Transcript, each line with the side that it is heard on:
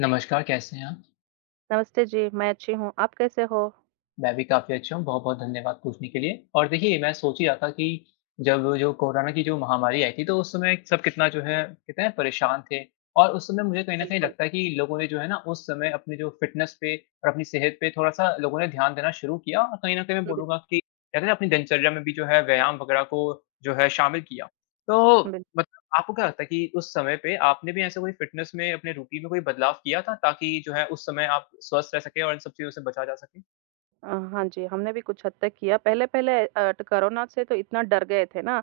left: नमस्कार, कैसे हैं आप?
right: नमस्ते जी, मैं अच्छी हूँ, आप कैसे हो?
left: मैं भी काफ़ी अच्छा हूँ बहुत-बहुत धन्यवाद पूछने के लिए। और देखिए मैं सोच ही रहा था कि जब जो कोरोना की जो महामारी आयी थी तो उस समय सब कितना जो है कितने परेशान थे। और उस समय मुझे कहीं न कहीं
right: बिल्कुल।
left: लगता है कि लोगों ने जो है ना उस समय अपनी जो फिटनेस पे अ, अपनी सेहत पे थोड़ा-सा लोगों ने ध्यान देना शुरू किया। और कहीं न कहीं मैं
right: हाँ,
left: बोलूँगा
right: बिल्कुल।
left: कि कहते ना अपनी दिनचर्या में भी जो है व्यायाम वग़ैरह को जो है शामिल किया। तो
right: हाँ, बिल
left: मतलब आपको क्या लगता है कि उस समय पे आपने भी ऐसा कोई फिटनेस में अपने रूटीन में कोई बदलाव किया था ताकि जो है उस समय आप स्वस्थ रह सकें और इन सब चीज़ों से बचा जा सकें?
right: अ, हाँ जी हमने भी कुछ हद तक किया पहले-पहले एट कोरोना से तो इतना डर गए थे ना,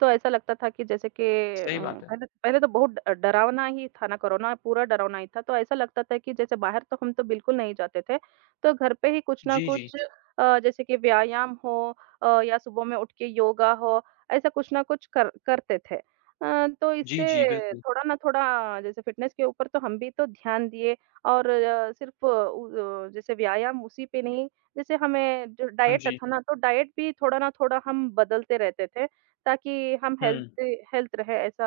right: तो ऐसा लगता था कि जैसे के
left: सही
right: उम,
left: बात है।
right: पहले पहले तो बहुत अ, डरावना ही था ना कोरोना, पूरा डरावना ही था। तो ऐसा लगता था कि जैसे बाहर तो हम तो बिल्कुल नहीं जाते थे तो घर पे ही कुछ न
left: जी, जी।
right: कुछ अ, जैसे कि व्यायाम हो अ, या सुबह में उठ के योगा हो ऐसा कुछ न कुछ कर करते थे। अ, तो
left: जी, जी
right: इससे
left: बिल्कुल।
right: थोड़ा न थोड़ा, जैसे फिटनेस के ऊपर तो हम भी तो ध्यान दिए और अ, सिर्फ़ उ य जैसे व्यायाम उसी पे नहीं जैसे हमें जो
left: हाँ
right: डाइट
left: जी।
right: था ना तो डाइट भी थोड़ा न थोड़ा हम बदलते रहते थे ताकि हम
left: हुँ।
right: हेल्दी हेल्थ रहे ऐसा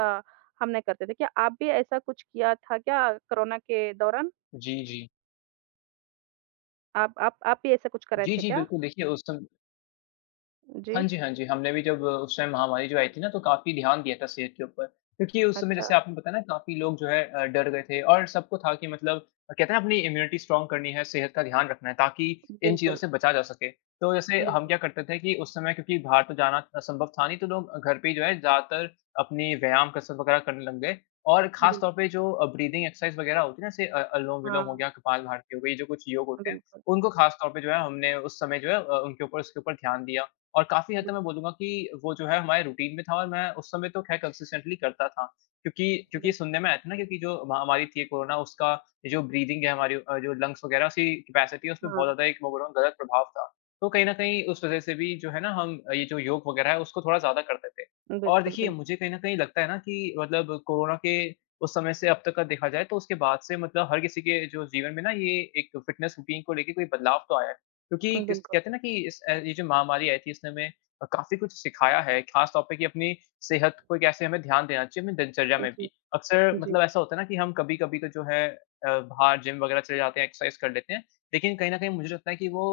right: हम नहीं करते थे। क्या आप भी ऐसा कुछ किया था क्या कोरोना के दौरान?
left: जी, जी।
right: आप आप आप भी ऐसा कुछ कर रहे
left: जी,
right: थे
left: जी
right: क्या?
left: बिल्कुल देखिए उस सम हाँ
right: जी।
left: जी, हाँ जी। हमने भी जब उस टाइम महामारी जो आयी थी ना तो काफ़ी ध्यान दिया था सेहत के ऊपर। क्योंकि उस समय
right: अच्छा।
left: जैसे आपने बताया ना काफ़ी लोग जो है अ, डर गए थे और सबको था कि मतलब अ, कहते है अपनी इम्यूनिटी स्ट्रांग करनी है, सेहत का ध्यान रखना है ताकि इन चीज़ों
right: बिल्कुल।
left: से बचा जा सके। तो जैसे
right: अ,
left: हम
right: बिल्कुल।
left: क्या करते थे कि उस समय क्योंकि बाहर तो जाना अ, संभव था नहीं तो लोग घर पे ही जो है ज़्यादातर अपनी व्यायाम, कसरत वग़ैरह करने लग गए। और
right: अ,
left: ख़ास
right: बिल्क
left: तौर पे जो अ, ब्रीदिंग एक्सरसाइज़ वग़ैरह होती है ना जैसे अ, अनुलोम-विलोम हो
right: हाँ।
left: गया, कपालभाति हो गयी ये जो कुछ योग
right: अ,
left: होते हैं
right: बिल्कुल।
left: उनको खास तौर पे जो है हमने उस समय जो है अ, उनके ऊपर उसके ऊपर ध्यान दिया। और काफ़ी हद तक
right: बिल
left: मैं बोलूँगा कि वो जो है हमारे रूटीन में था और मैं उस समय तो ख़ैर कंसिस्टेंटली करता था। क्योंकि
right: अ,
left: क्योंकि
right: बिल
left: सुनने में आया था ना क्योंकि जो महामारी थी कोरोना उसका ये जो ब्रीदिंग है हमारी अ, जो लंग्स वग़ैरह सी कैपेसिटी है उसपे बहुत
right: हाँ।
left: ज़्यादा एक ओवरऑल गलत प्रभाव था। तो कहीं न कहीं उस वजह से भी जो है ना हम ये जो योग वग़ैरह है उसको थोड़ा ज़्यादा करते थे। और
right: बिल्कुल
left: देखिए
right: बिल्क
left: मुझे कहीं न कहीं लगता है ना कि मतलब कोरोना के उस समय से अब तक का देखा जाए तो उसके बाद से मतलब हर किसी के जो जीवन में ना ये एक फ़िटनेस रूटीन को लेके कोई बदलाव तो आया है।
right: अ,
left: क्योंकि किस
right: बिल्कुल।
left: कहते है ना कि इस अ, ये जो महामारी आयी थी उसने हमें काफ़ी कुछ सिखाया है ख़ास तौर पे कि अपनी सेहत को कैसे हमें ध्यान देना चाहिए हमें दिनचर्या
right: हाँ
left: में
right: जी,
left: भी। अक्सर
right: जी।
left: मतलब ऐसा होता है ना कि हम कभी-कभी तो जो है अ, बाहर जिम वग़ैरह चले जाते हैं, एक्सरसाइज़ कर लेते हैं। लेकिन कहीं न कहीं मुझे लगता है कि वो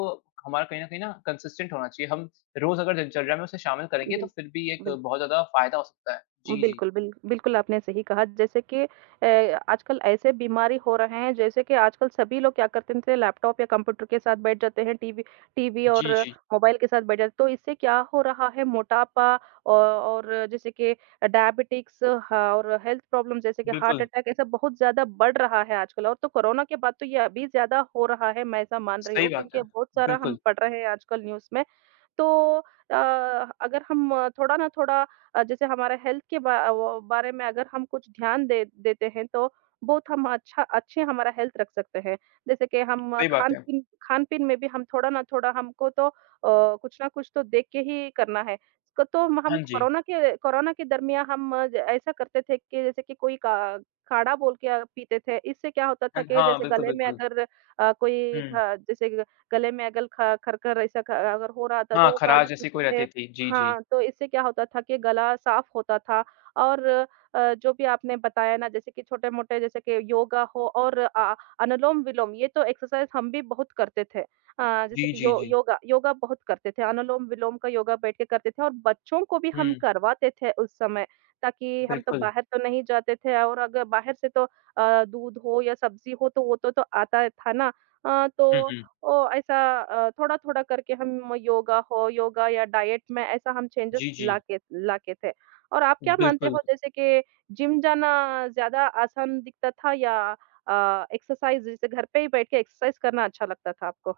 left: हमारा कहीं न कहीं ना कंसिस्टेंट होना चाहिए। हम रोज़ अगर दिनचर्या में उसे शामिल करेंगे तो
right: बिल्क
left: फिर भी एक
right: बिल्क
left: बहुत ज़्यादा फ़ायदा हो सकता है। जी, जी।
right: बिल्कुल बिल्क बिल्कुल आपने सही कहा जैसे कि अ, आजकल ऐसे बीमारी हो रहे हैं जैसे कि आजकल सभी लोग क्या करते थे लैपटॉप या कंप्यूटर के साथ बैठ जाते हैं। टीवी टीवी और
left: जी, जी।
right: मोबाइल के साथ बैठ जाते हैं। तो इससे क्या हो रहा है मोटापा औ और जैसे के अ, डायबिटीज़ और हेल्थ प्रॉब्लम जैसे कि हार्ट
left: बिल्कुल।
right: अटैक ऐसा बहुत ज़्यादा बढ़ रहा है आजकल। और तो कोरोना के बाद तो ये अभी ज़्यादा हो रहा है, मैं ऐसा मान रही
left: सही
right: हूँ
left: बात
right: क्योंकि
left: है।
right: बहुत सारा हम
left: बिल्कुल।
right: पढ़ रहे हैं आजकल न्यूज़ में। तो अ, अगर हम थोड़ा ना थोड़ा जैसे हमारा हेल्थ के बा व बारे में अगर हम कुछ ध्यान दे देते हैं तो बहुत हम अच्छा अच्छी हमारा हेल्थ रख सकते हैं। जैसे कि हम
left: सही बात है।
right: खान-पीन खान-पीन में भी हम थोड़ा ना थोड़ा हमको तो अ, कुछ ना कुछ तो देख के ही करना है। तो हम
left: हाँ जी।
right: कोरोना के कोरोना के दरमियाँ हम ज ऐसा करते थे कि जैसे कि कोई का अ, काढ़ा बोल के य पीते थे। इससे क्या होता था
left: अन
right: के
left: हाँ
right: जैसे
left: बिल्कुल,
right: गले में
left: बिल्कुल।
right: अगर अ, कोई
left: हुँ।
right: ख जैसे गले में अगर ख खर-खर ऐसा ख अगर हो रहा था तो
left: हाँ
right: वो
left: ख़राश
right: काढ़ा
left: जैसी
right: पीते
left: कोई रहती
right: थे।
left: थी। जी, जी।
right: हाँ, तो इससे क्या होता था के गला साफ़ होता था और अ, जो भी आपने बताया ना जैसे कि छोटे-मोटे जैसे कि योगा हो और अ, अनुलोम-विलोम ये तो एक्सरसाइज़ हम भी बहुत करते थे। अ, जैसे
left: जी,
right: कि
left: जी,
right: यो
left: जी।
right: योगा योगा बहुत करते थे। अनुलोम-विलोम का योगा बैठ के करते थे और बच्चों को भी हम
left: हुँ।
right: करवाते थे उस समय। ताकि हम तो
left: बिल्कुल।
right: बाहर तो नहीं जाते थे और अगर बाहर से तो अ, दूध हो या सब्जी हो तो वो तो आता था ना। अ,
left: हुँ,
right: तो
left: हुँ।
right: ओ ऐसा अ, थोड़ा-थोड़ा करके हम योगा हो योगा या डाइट में ऐसा हम चेंज़ेस
left: जी, जी।
right: लाते लाते थे। और आप क्या मानते
left: बिल्कुल।
right: हो जैसे के जिम जाना ज़्यादा आसान दिखता था या अ, एक्सरसाइज़ जैसे घर पे ही बैठ के एक्सरसाइज़ करना अच्छा लगता था आपको?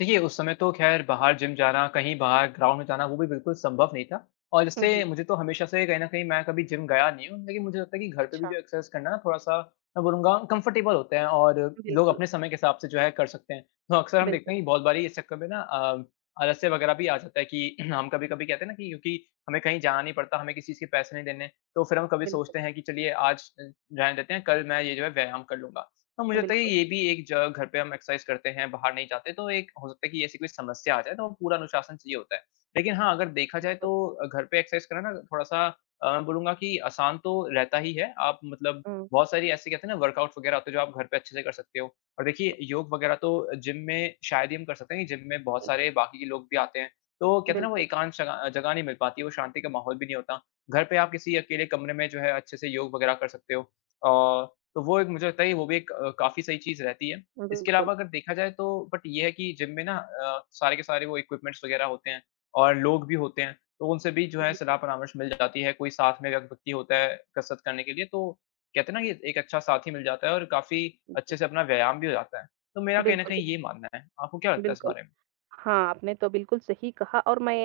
left: देखिए, उस समय तो ख़ैर बाहर जिम जाना, कहीं बाहर ग्राउंड में जाना, वो भी बिल्कुल संभव नहीं था और
right: हुँ,
left: इससे
right: जी।
left: मुझे तो हमेशा से, कहीं न कहीं मैं कभी जिम गया नहीं हूँ, लेकिन मुझे लगता है कि घर पे भी
right: अच्छा।
left: जो एक्सरसाइज़ करना है ना, थोड़ा-सा, मैं बोलूँगा कम्फ़र्टेबल होते हैं और लोग
right: बिल्कुल।
left: अपने समय के हिसाब से जो है, कर सकते हैं। तो अक़्सर हम देखते
right: बिल्कुल।
left: हैं कि बहुत बारी इस चक्कर में ना अ, आलस्य वग़ैरह भी आ जाता है कि हम कभी-कभी कहते हैं ना कि क्योंकि हमें कहीं जाना नहीं पड़ता, हमें किसी चीज़ के पैसे नहीं देने, तो फिर हम कभी
right: बिल्कुल।
left: सोचते हैं कि, "चलिए, आज अ, रहने देते हैं। कल मैं ये जो है, व्यायाम कर लूँगा।" तो मुझे लगता है कि
right: बिल्कुल।
left: ये भी एक ज घर पे हम एक्सरसाइज़ करते हैं, बाहर नहीं जाते, तो एक हो सकता है कि ऐसी कोई समस्या आ जाए, तो पूरा अनुशासन चाहिए होता है। लेकिन हाँ, अगर देखा जाए,
right: बिल्कुल।
left: तो अ, घर पे एक्सरसाइज़ करना ना, थोड़ा-सा अ, बोलूँगा कि आसान तो रहता ही है। आप मतलब
right: हुँ।
left: बहुत सारी, ऐसी कहते हैं ना, वर्कआउट वग़ैरह होते हैं, जो आप घर पे अच्छे से कर सकते हो और देखिए, योग वग़ैरह तो जिम में शायद ही हम कर सकते हैं क्योंकि जिम में बहुत
right: [unintelligible]
left: सारे बाकी के लोग भी आते हैं, तो कहते हैं ना, वो
right: बिल्कुल।
left: एकांत शग अ, जगह नहीं मिल पाती, वो शांति का माहौल भी नही होता। घर पे आप किसी अकेले कमरे में जो है, अच्छे से योग वग़ैरह कर सकते हो और तो वो एक मुझे लगता है कि वो भी एक काफ़ी सही चीज़ रहती है। इसके अलावा,
right: बिल्कुल।
left: अगर देखा जाए, तो बट ये है कि जिम में ना अ, सारे के सारे वो इक्विपमेंट्स वग़ैरह होते हैं और लोग भी होते हैं, तो उनसे भी जो है,
right: बिल्कुल।
left: सलाह-परामर्श मिल जाती है। कोई साथ में व्यक्ति होता है, कसरत करने के लिए, तो कहते हैं ना कि एक अच्छा साथी मिल जाता है और काफ़ी अच्छे
right: जी।
left: से अपना व्यायाम भी हो जाता है। तो मेरा कहीं न
right: बिल्कुल,
left: कहीं
right: बिल
left: ये मानना है। आपको क्या लगता है इस
right: बिल्कुल।
left: बारे में?
right: हाँ, आपने तो बिल्कुल सही कहा और मैं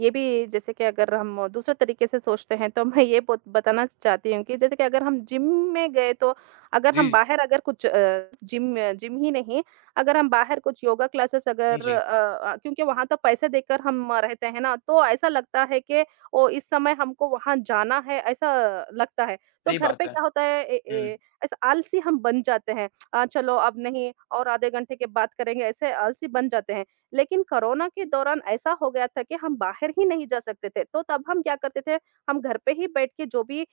right: ये भी जैसे कि अगर हम दूसरे तरीके से सोचते हैं, तो मैं ये बोत बताना चाहती हूँ कि जैसे कि अगर हम जिम में गए, तो अगर हम
left: जी।
right: बाहर अगर कुछ अ, जिम जिम ही नहीं, अगर हम बाहर कुछ योगा क्लासेस
left: हाँ
right: अगर अ
left: जी।
right: अ, क्योंकि वहाँ तो पैसे देकर हम रहते हैं ना, तो ऐसा लगता है कि ओ, इस समय हमको वहाँ जाना है, ऐसा लगता है। तो
left: सही
right: घर
left: बात
right: पे
left: है।
right: क्या होता है, ए ए
left: हुँ।
right: ऐसा आलसी हम बन जाते हैं अ, "चलो, अब नहीं, और आधे घंटे के बाद करेंगे।' ऐसे आलसी बन जाते हैं। लेकिन कोरोना के दौरान ऐसा हो गया था कि हम बाहर ही नहीं जा सकते थे, तो तब हम क्या करते थे, हम घर पे ही बैठ के जो भी अ,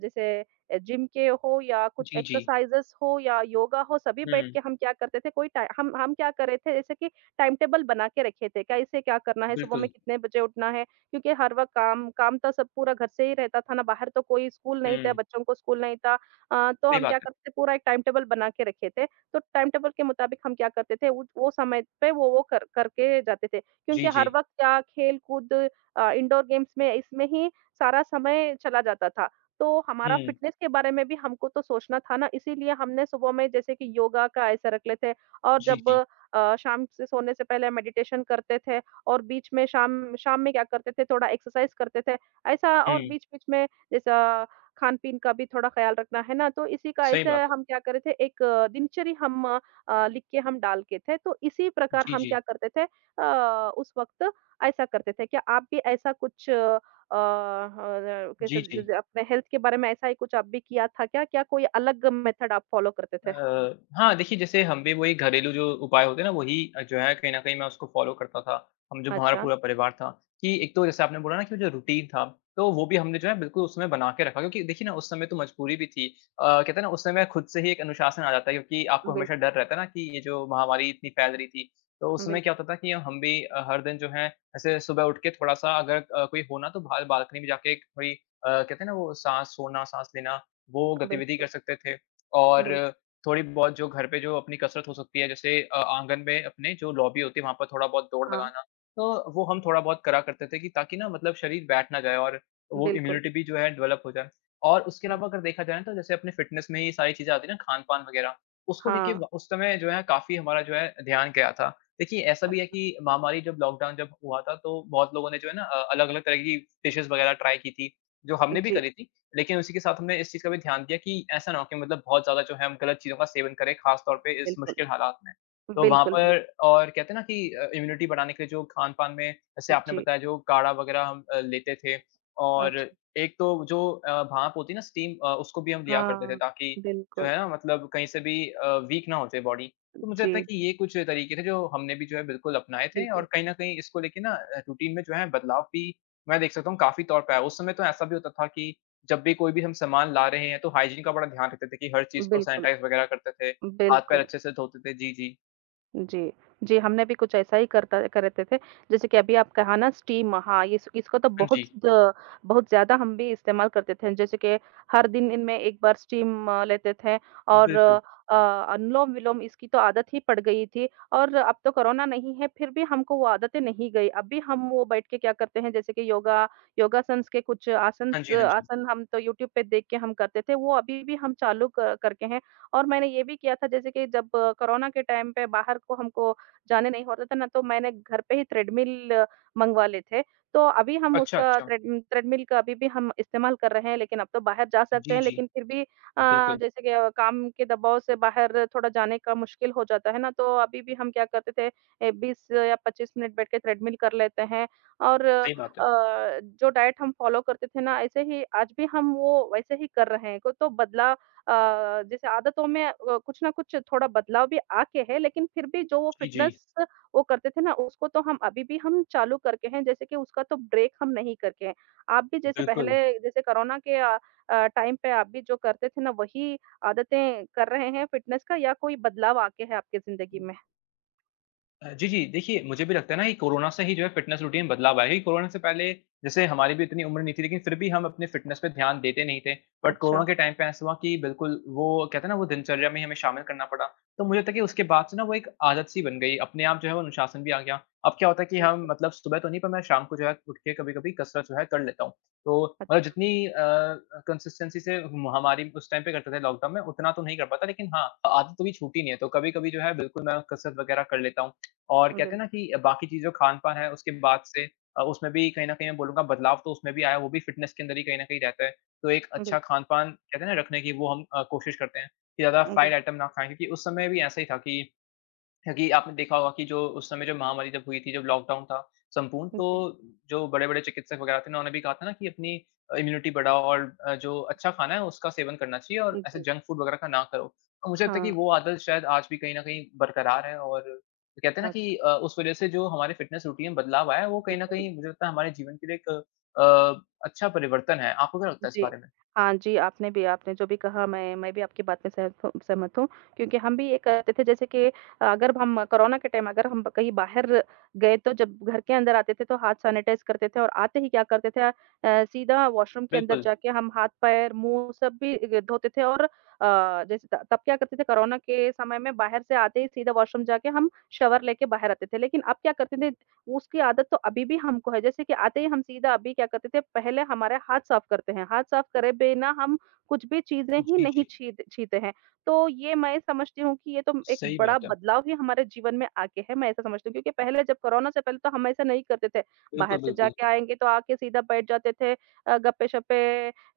right: जैसे अ, जिम के हो या
left: जी, जी।
right: एक्सरसाइज़ेज़ कुछ हों या योगा हो, सभी बैठ के
left: हुँ।
right: हम क्या करते थे, कोई टाइ हम हम क्या कर रहे थे, जैसे कि टाइम टेबल बना के रखे थे। कैसे क्या करना है, सुबह में
left: बिल्कुल।
right: कितने बजे उठना है, क्योंकि हर वक़्त काम काम तो सब पूरा घर से ही रहता था ना, बाहर तो कोई स्कूल नहीं था,
left: हुँ।
right: बच्चों को स्कूल नहीं था। अ, तो
left: सही
right: हम
left: बात
right: क्या
left: है।
right: करते थे, पूरा एक टाइम टेबल बना के रखे थे। तो टाइम टेबल के मुताबिक हम क्या करते थे, उत वो समय पे वो वो कर करके जाते थे,
left: जी,
right: क्योंकि हर
left: जी।
right: वक़्त क्या, खेल-कूद अ, इंडोर गेम्स में, इसमें ही सारा समय चला जाता था। तो हमारा
left: हुँ।
right: फ़िटनेस के बारे में भी हमको तो सोचना था ना, इसीलिए हमने सुबह में जैसे कि योगा का ऐसा रख लेते और
left: जी,
right: जब
left: जी।
right: अ, शाम से सोने से पहले मेडिटेशन करते थे और बीच में शाम शाम में क्या करते थे, थोड़ा एक्सरसाइज़ करते थे। ऐसा, और
left: हुँ।
right: बीच-बीच में जैसा खान-पीन का भी थोड़ा ख़्याल रखना, है ना? तो इसी का
left: सही
right: ऐसे
left: बात है।
right: हम क्या कर रहे थे, एक दिनचर्या हम अ, लिख के हम डालते थे, तो इसी प्रकार
left: जी,
right: हम
left: जी।
right: क्या करते थे अ, उस वक़्त, ऐसा करते थे। क्या आप भी ऐसा कुछ अ, [unintelligible] कैसा
left: जी,
right: ज
left: जी।
right: जैसे अपने हेल्थ के बारे में ऐसा ही कुछ आप भी किया था क्या? क्या कोई अलग मेथड आप फ़ॉलो करते थे?
left: अ, हाँ, देखिए, जैसे हम भी वही घरेलू जो उपाय होते हैं ना, वही जो है, कहीं न कहीं मैं उसको फ़ॉलो करता था, हम जो हमारा
right: अच्छा।
left: पूरा परिवार था, कि एक तो जैसे आपने बोला ना कि वो जो रुटीन था, तो वो भी हमने जो है, बिल्कुल उसमें बना के रखा क्योंकि देखिए ना, उस समय तो मजबूरी भी थी। अ, कहते हैं ना, उस समय खुद से ही एक अनुशासन आ जाता है, क्योंकि आपको हमेशा
right: बिल्कुल।
left: डर रहता है ना कि ये जो महामारी इतनी फैल रही थी, तो उस समय
right: बिल्कुल।
left: क्या होता था कि हम हम भी अ, हर दिन जो है, ऐसे सुबह उठ के थोड़ा-सा, अगर अ, कोई हो ना, तो बाहर बाल्कनी में जाके एक कोई अ, कहते हैं ना, वो साँस छोड़ना, साँस लेना, वो गतिविधि कर
right: बिल्कुल।
left: सकते थे और
right: बिल
left: थोड़ी-बहुत जो घर पे जो अपनी कसरत हो सकती है, जैसे अ, आँगन में अपने जो लॉबी होती है ,वहाँ पर थोड़ा बहुत दौड़
right: हाँ।
left: लगाना। तो वो हम थोड़ा बहुत करा करते थे कि ताकि ना, मतलब शरीर बैठ ना जाए और वो
right: बिल्कुल।
left: इम्यूनिटी भी जो है, डेवलप हो जाए और उसके अलावा अगर देखा जाए ना, तो जैसे अपने फ़िटनेस में ही ये सारी चीज़ें आती हैं ना, खान-पान वग़ैरह, उसको लेके
right: हाँ।
left: व उस समय जो है, काफ़ी हमारा जो है, ध्यान गया था। देखिए, ऐसा भी है
right: अच्छा।
left: कि महामारी जब लॉकडाउन जब हुआ था, तो बहुत लोगों ने जो है ना अ, अलग-अलग तरह की डिशेज़ वग़ैरह ट्राय की थी, जो हमने भी
right: जी।
left: करी थी, लेकिन उसी के साथ हमने इस चीज़ का भी ध्यान दिया कि ऐसा ना हो कि मतलब बहुत ज़्यादा जो है, हम गलत चीज़ों का सेवन करें, ख़ास तौर पे इस
right: बिल्कुल।
left: मुश्किल हालात में। तो वहाँ
right: बिल्कुल, बिल
left: पर और कहते हैं ना कि अ, इम्यूनिटी बढ़ाने के लिए जो खान-पान में, जैसे आपने
right: जी।
left: बताया, जो काढ़ा वग़ैरह हम अ, लेते थे और
right: अच्छा।
left: एक तो जो अ, भाँप होती है ना, स्टीम अ, उसको भी हम लिया करते थे,
right: हाँ।
left: ताकि जो
right: बिल्कुल।
left: है ना, मतलब कहीं से भी अ, वीक ना हो जाए बॉडी। तो मुझे लगता है
right: जी,
left: कि
right: जी।
left: ये कुछ तरीके थे, जो हमने भी जो है, बिल्कुल अपनाए थे और
right: बिल्कुल।
left: कहीं न कहीं इसको लेके ना अ, रुटीन में जो हैं, बदलाव भी, मैं देख सकता हूँ, काफ़ी तौर पे आया। उस समय तो ऐसा भी होता था कि जब भी कोई भी हम सामान ला रहे हैं, तो हाइजीन का बड़ा ध्यान रखते थे कि हर चीज़ को
right: बिल्कुल।
left: सैनिटाइज़ वग़ैरह करते थे, हाथ-पैर
right: बिल्कुल।
left: अच्छे से धोते थे। जी, जी।
right: जी। जी, हमने भी कुछ ऐसा ही कर क करते थे। जैसे कि अभी आप कहा ना स्टीम हाँ, इस इसको तो
left: हाँ
right: बहुत
left: जी।
right: द बहुत ज़्यादा हम भी इस्तेमाल करते थे जैसे कि हर दिन इनमें एक बार स्टीम अ, लेते थे और
left: बिल्कुल।
right: अ, अनुलोम-विलोम इसकी तो आदत ही पड़ गई थी और अब तो कोरोना नहीं है फ़िर भी हमको वो आदतें नहीं गईं। अब भी हम वो बैठ के क्या करते हैं जैसे कि योगा। योगासन्स के कुछ
left: हाँ
right: आसनस
left: जी, हाँ जी।
right: आसन हम तो यूट्यूब पे देख के हम करते थे वो अभी-भी हम चालू क करके हैं। और मैंने ये भी किया था जैसे कि जब कोरोना के टाइम पे बाहर को हमको जाने नहीं होता था ना तो मैंने घर पे ही ट्रेडमिल मँगवा लिए थे। तो अभी हम
left: अच्छा,
right: उसका
left: अच्छा।
right: ट्रेड ट्रेडमिल का अभी भी हम इस्तेमाल कर रहे हैं। लेकिन अब तो बाहर जा सकते
left: जी,
right: हैं
left: जी।
right: लेकिन फ़िर भी
left: अ,
right: अ,
left: बिल्कुल।
right: जैसे कि काम के दबाव से बाहर थोड़ा जाने का मुश्किल हो जाता है ना, तो अभी-भी हम क्या करते थे ए 20 या 25 मिनट बैठ के ट्रेडमिल कर लेते हैं। और अ,
left: सही बात है।
right: जो डाइट हम फ़ॉलो करते थे ना ऐसे ही आज भी हम वो वैसे ही कर रहे हैं तो बदलाव अ, जैसे आदतों में वो कुछ न कुछ थोड़ा बदलाव भी आके हैं लेकिन फ़िर भी जो वो
left: जी, जी।
right: फ़िटनेस वो करते थे ना, उसको तो हम अभी-भी हम चालू करके हैं। जैसे कि उसका तो ब्रेक हम नहीं करके हैं। आप भी जैसे
left: बिल्कुल।
right: पहले जैसे कोरोना के अ अ, टाइम पे आप भी जो करते थे ना वही आदतें कर रहे हैं फ़िटनेस का? या कोई बदलाव आके हैं आपकी ज़िंदगी में?
left: अ, जी, जी। देखिए मुझे भी लगता है ना कि कोरोना से ही जो है फ़िटनेस रूटीन बदलाव आया है। कोरोना से पहले जैसे हमारी भी इतनी उम्र नहीं थी लेकिन फ़िर भी हम अपने फ़िटनेस पे ध्यान देते नहीं थे बट कोरोना
right: अच्छा।
left: के टाइम पे ऐसा हुआ कि बिल्कुल वो कहते हैं ना वो दिनचर्या में ही हमें शामिल करना पड़ा। तो मुझे लगता है कि उसके बाद से ना वो एक आदत-सी बन गई अपने आप जो है वो अनुशासन भी आ गया। अब क्या होता है कि हम
right: बिल्कुल।
left: मतलब सुबह तो नहीं पर मैं शाम को जो है उठ के कभी-कभी कसरत जो है कर लेता हूँ। तो अ,
right: अच्छा।
left: जितनी अ अ, कंसिस्टेंसी से महामारी उस टाइम पे करते थे लॉकडाउन में उतना तो नहीं कर पाता लेकिन हाँ आदत अभी छूटी नहीं है तो कभी-कभी जो है बिल्कुल मैं कसरत वग़ैरह कर लेता हूँ और
right: अ,
left: कहते
right: बिल
left: हैं ना कि बाकी चीज़ जो खान-पान है उसके बाद से अ, उसमें भी कहीं न कहीं मैं बोलूँगा बदलाव तो उसमें भी आया वो भी फ़िटनेस के अंदर ही कहीं न कहीं रहता है। तो एक
right: बिल
left: अच्छा खान-पान कहते हैं ना रखने की वो हम अ, कोशिश करते हैं की ज़्यादा
right: अ,
left: फ़्राइड
right: बिल
left: आइटम ना खाएँ क्योंकि उस समय भी ऐसा ही था कि कि आपने देखा होगा कि जो उस समय जो महामारी जब हुई थी जब लॉकडाउन था संपूर्ण
right: जी।
left: तो, जो बड़े-बड़े चिकित्सक वग़ैरह थे ना उन्होंने भी कहा था ना कि अपनी इम्यूनिटी बढ़ाओ और अ, जो अच्छा खाना है उसका सेवन करना चाहिए और ऐसे
right: जी।
left: जंक फूड वग़ैरह का ना करो। तो मुझे लगता है की
right: हाँ।
left: वो आदत शायद आज भी कहीं न कहीं बरकरार है और कहते हैं ना
right: अच्छा।
left: कि अ, उस वजह से जो हमारी फ़िटनेस रूटीन में बदलाव आया है वो कहीं न
right: बिल्कुल।
left: कहीं मुझे लगता है हमारे जीवन के लिए एक अ अच्छा परिवर्तन है आपको क्या लगता है इस
right: जी।
left: बारे में?
right: हाँ जी, आपने भी, आपने जो भी कहा मैं मैं भी आपकी बात से सहम सहमत हूँ क्योंकि हम भी ये करते थे जैसे कि अगर हम कोरोना के टाइम अगर हम कहीं बाहर गए तो जब घर के अंदर आते थे तो हाथ सैनिटाइज़ करते थे और आते ही क्या करते थे अ, सीधा वॉशरूम के अंदर
left: बिल्कुल।
right: जाके हम हाथ, पैर, मुँह सब भी धोते थे और अ, जैसे त तब क्या करते थे कोरोना के समय में बाहर से आते ही सीधा वॉशरूम जाके हम शावर लेके बाहर आते थे। लेकिन अब क्या करते न उसकी आदत तो अभी-भी हमको है। जैसे कि आते ही हम सीधा अभी क्या करते थे पहले हमारे हाथ साफ़ करते हैं। हाथ साफ़ करे बिना हम कुछ भी चीज़ें ही
left: जी,
right: नहीं
left: जी।
right: छी छीते हैं। तो ये मैं समझती हूँ कि ये तो एक
left: सही
right: बड़ा
left: बात है।
right: बदलाव है हमारे जीवन में आ गया है। मैं ऐसा समझती हूँ क्योंकि पहले जब कोरोना से पहले तो हम ऐसा नहीं करते थे। बाहर
left: बिल्कुल,
right: से
left: बिल्कुल।
right: जाके आएँगे तो आ के सीधा बैठ जाते थे, अ, गप्पे-शप्पे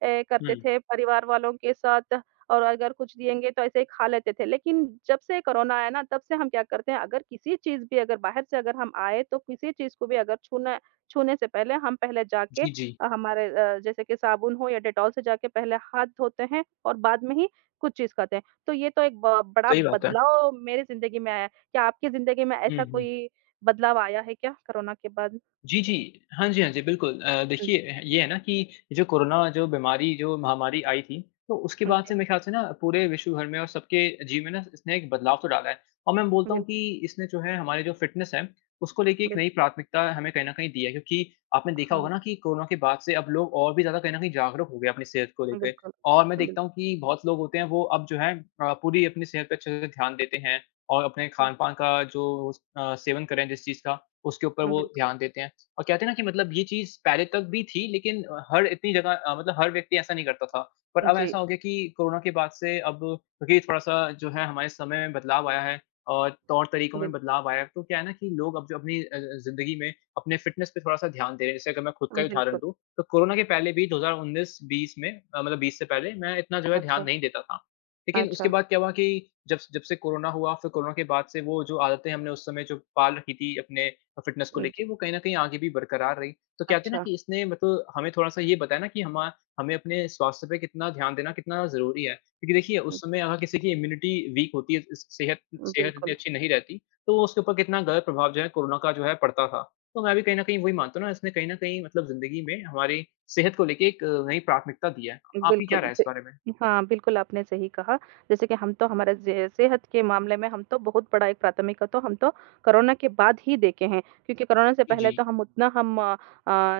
right: ऐ करते
left: हुँ।
right: थे परिवार वालों के साथ और अगर कुछ दिएँगे तो ऐसे ही खा लेते थे। लेकिन जब से कोरोना आया ना तब से हम क्या करते हैं अगर किसी चीज़ भी अगर बाहर से अगर हम आए तो किसी चीज़ को भी अगर छूना छूने से पहले हम पहले जाके
left: जी, जी।
right: अ, हमारे अ, जैसे कि साबुन हो या डेटॉल से जाके पहले हाथ धोते हैं और बाद में ही कुछ चीज़ करते हैं। तो ये तो एक ब बड़ा
left: सही बात है।
right: बदलाव मेरी ज़िंदगी में आया है। क्या आपकी ज़िंदगी में
left: हुँ,
right: ऐसा
left: हुँ।
right: कोई बदलाव आया है क्या कोरोना के बाद?
left: जी, जी। हाँ जी, हाँ जी बिल्कुल। अ,
right: हाँ
left: देखिए
right: जी।
left: अ, ये है ना कि जो कोरोना जो बीमारी जो महामारी आई थी तो उसके
right: हाँ
left: बाद से
right: जी।
left: मेरे ख्याल से ना पूरे विश्व भर में और सबके जीवन में ना इसने एक बदलाव तो डाला है। और मैं बोलता हूँ
right: बिल
left: कि इसने जो है हमारे जो फ़िटनेस है उसको लेके एक
right: बिल
left: नई प्राथमिकता हमें कहीं न कहीं दी है। क्योंकि आपने देखा होगा
right: हाँ।
left: ना कि कोरोना के बाद से अब लोग और भी ज़्यादा कहीं न कहीं जागरूक हो गए हैं अपनी सेहत को
right: अ,
left: लेके।
right: बिल्कुल,
left: और मैं
right: बिल
left: देखता हूँ कि बहुत लोग होते हैं वो अब जो है अ, पूरी अपनी सेहत पे अच्छे से ध्यान देते हैं और अपने
right: हुँ।
left: खान-पान का जो अ, सेवन करे जिस चीज़ का उसके ऊपर
right: हाँ,
left: वो
right: बिल्कुल।
left: ध्यान देते हैं और कहते हैं ना कि मतलब ये चीज़ पहले तक भी थी लेकिन अ, हर इतनी जगह मतलब हर व्यक्ति ऐसा नहीं करता था पर अब ऐसा
right: जी।
left: हो गया कि कोरोना के बाद से अब क्योंकि थोड़ा-सा जो है हमारे समय में बदलाव आया है और तौर-तरीकों में
right: बिल्कुल।
left: बदलाव आया है तो क्या है ना कि लोग अब जो अपनी अ अ, ज़िंदगी में अपने फ़िटनेस पे थोड़ा-सा ध्यान दे रहे हैं। जैसे अगर मैं ख़ुद का
right: हाँ,
left: ही उदाहरण
right: बिल्कुल।
left: दूँ तो कोरोना के पहले भी 2019-20 में अ, मतलब 20 से पहले मैं इतना जो है ध्यान
right: अच्छा।
left: नहीं देता था। लेकिन उसके
right: अच्छा।
left: बाद क्या हुआ की जब स जब से कोरोना हुआ फ़िर कोरोना के बाद से वो जो आदतें हमने उस समय जो पाल रखी थी अपने अ, फ़िटनेस को
right: अ, जी।
left: लेके वो कहीं न कहीं आगे भी बरकरार रही तो कहते हैं ना
right: अच्छा।
left: कि इसने मतलब हमे थोड़ा-सा ये बताया ना कि हम अ, हमें अपने स्वास्थ्य पे कितना ध्यान देना कितना ज़रूरी है। क्योंकि देखिए, उस
right: हुँ।
left: समय अगर किसी की इम्यूनिटी वीक होती है, इस स सेहत
right: उम,
left: सेहत इतनी
right: बिल्कुल।
left: अच्छी नहीं रहती तो उसके ऊपर कितना ग़लत प्रभाव जो है कोरोना का जो है पड़ता था। तो मैं भी कहीं न कहीं वही मानता हूँ ना इसने कहीं न कहीं मतलब ज़िंदगी में हमारी सेहत को लेके एक नई प्राथमिकता दी है। आपकी क्या
right: बिल्कुल
left: राय है इस
right: जी।
left: बारे में?
right: हाँ, बिल्कुल आपने सही कहा जैसे कि हम तो हमारे ज सेहत के मामले में हम तो बहुत बड़ा एक प्राथमिकता तो हम तो कोरोना के बाद ही देखे हैं क्योंकि कोरोना से पहले
left: जी।
right: तो हम उतना हम अ,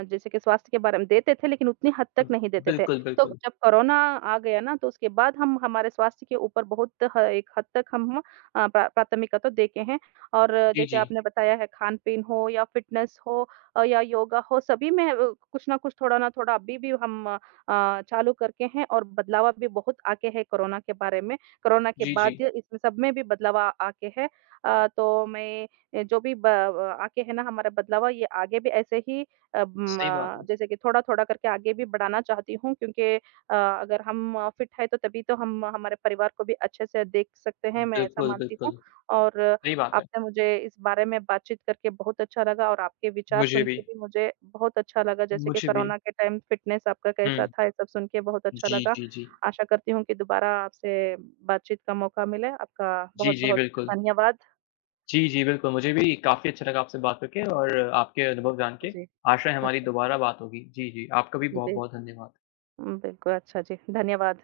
right: जैसे कि स्वास्थ्य के बारे में देते थे लेकिन उतनी हद
left: अ,
right: तक नहीं देते थे।
left: बिल्कुल,
right: तो
left: बिल्कुल।
right: जब कोरोना आ गया ना तो उसके बाद हम हमारे स्वास्थ्य के ऊपर बहुत ह एक हद तक हम अ, प्रा प्राथमिकता देखे हैं और
left: जी,
right: जैसे
left: जी।
right: आपने बताया है खान-पीन हो या फिटनेस हो अ, या योगा हो सभी में कुछ न कुछ थोड़ा ना थोड़ा अभी-भी हम अ, चालू करके हैं और बदलावा भी बहुत आ गया है कोरोना के बारे में कोरोना के
left: जी,
right: बाद
left: जी।
right: इस सब में भी बदलाव आगे है। अ, तो मैं जो भी ब अ आके है ना हमारा बदलावा ये आगे भी ऐसे ही अम
left: सही बात है।
right: जैसे कि थोड़ा-थोड़ा करके आगे भी बढ़ाना चाहती हूँ। क्योंकि अ अगर हम फ़िट है तो तभी तो हम हमारे परिवार को भी अच्छे से देख सकते हैं। मैं ऐसा
left: बिल्कुल,
right: मानती हूँ
left: बिल्कुल।
right: और
left: सही बात है।
right: आपने मुझे इस बारे में बातचीत करके बहुत अच्छा लगा और आपके विचार
left: मुझे
right: सुनके
left: भी।
right: भी मुझे बहुत अच्छा लगा जैसे कि
left: मुझे भी।
right: कोरोना के टाइम फ़िटनेस आपका कैसा
left: हुँ।
right: था ये सब सुनके बहुत अच्छा
left: जी,
right: लगा।
left: जी, जी।
right: आशा करती हूँ कि दोबारा आपसे बातचीत का मौका मिले। आपका
left: जी, जी,
right: बहुत-बहुत
left: बिल्कुल।
right: धन्यवाद।
left: जी, जी, बिल्कुल। मुझे भी काफ़ी अच्छा लगा आपसे बात करके और आपके अनुभव जान के।
right: जी।
left: आशा है हमारी
right: अच्छा।
left: दोबारा बात होगी। जी, जी आपका भी
right: जी।
left: बहुत-बहुत धन्यवाद।
right: बिल्कुल, अच्छा जी धन्यवाद।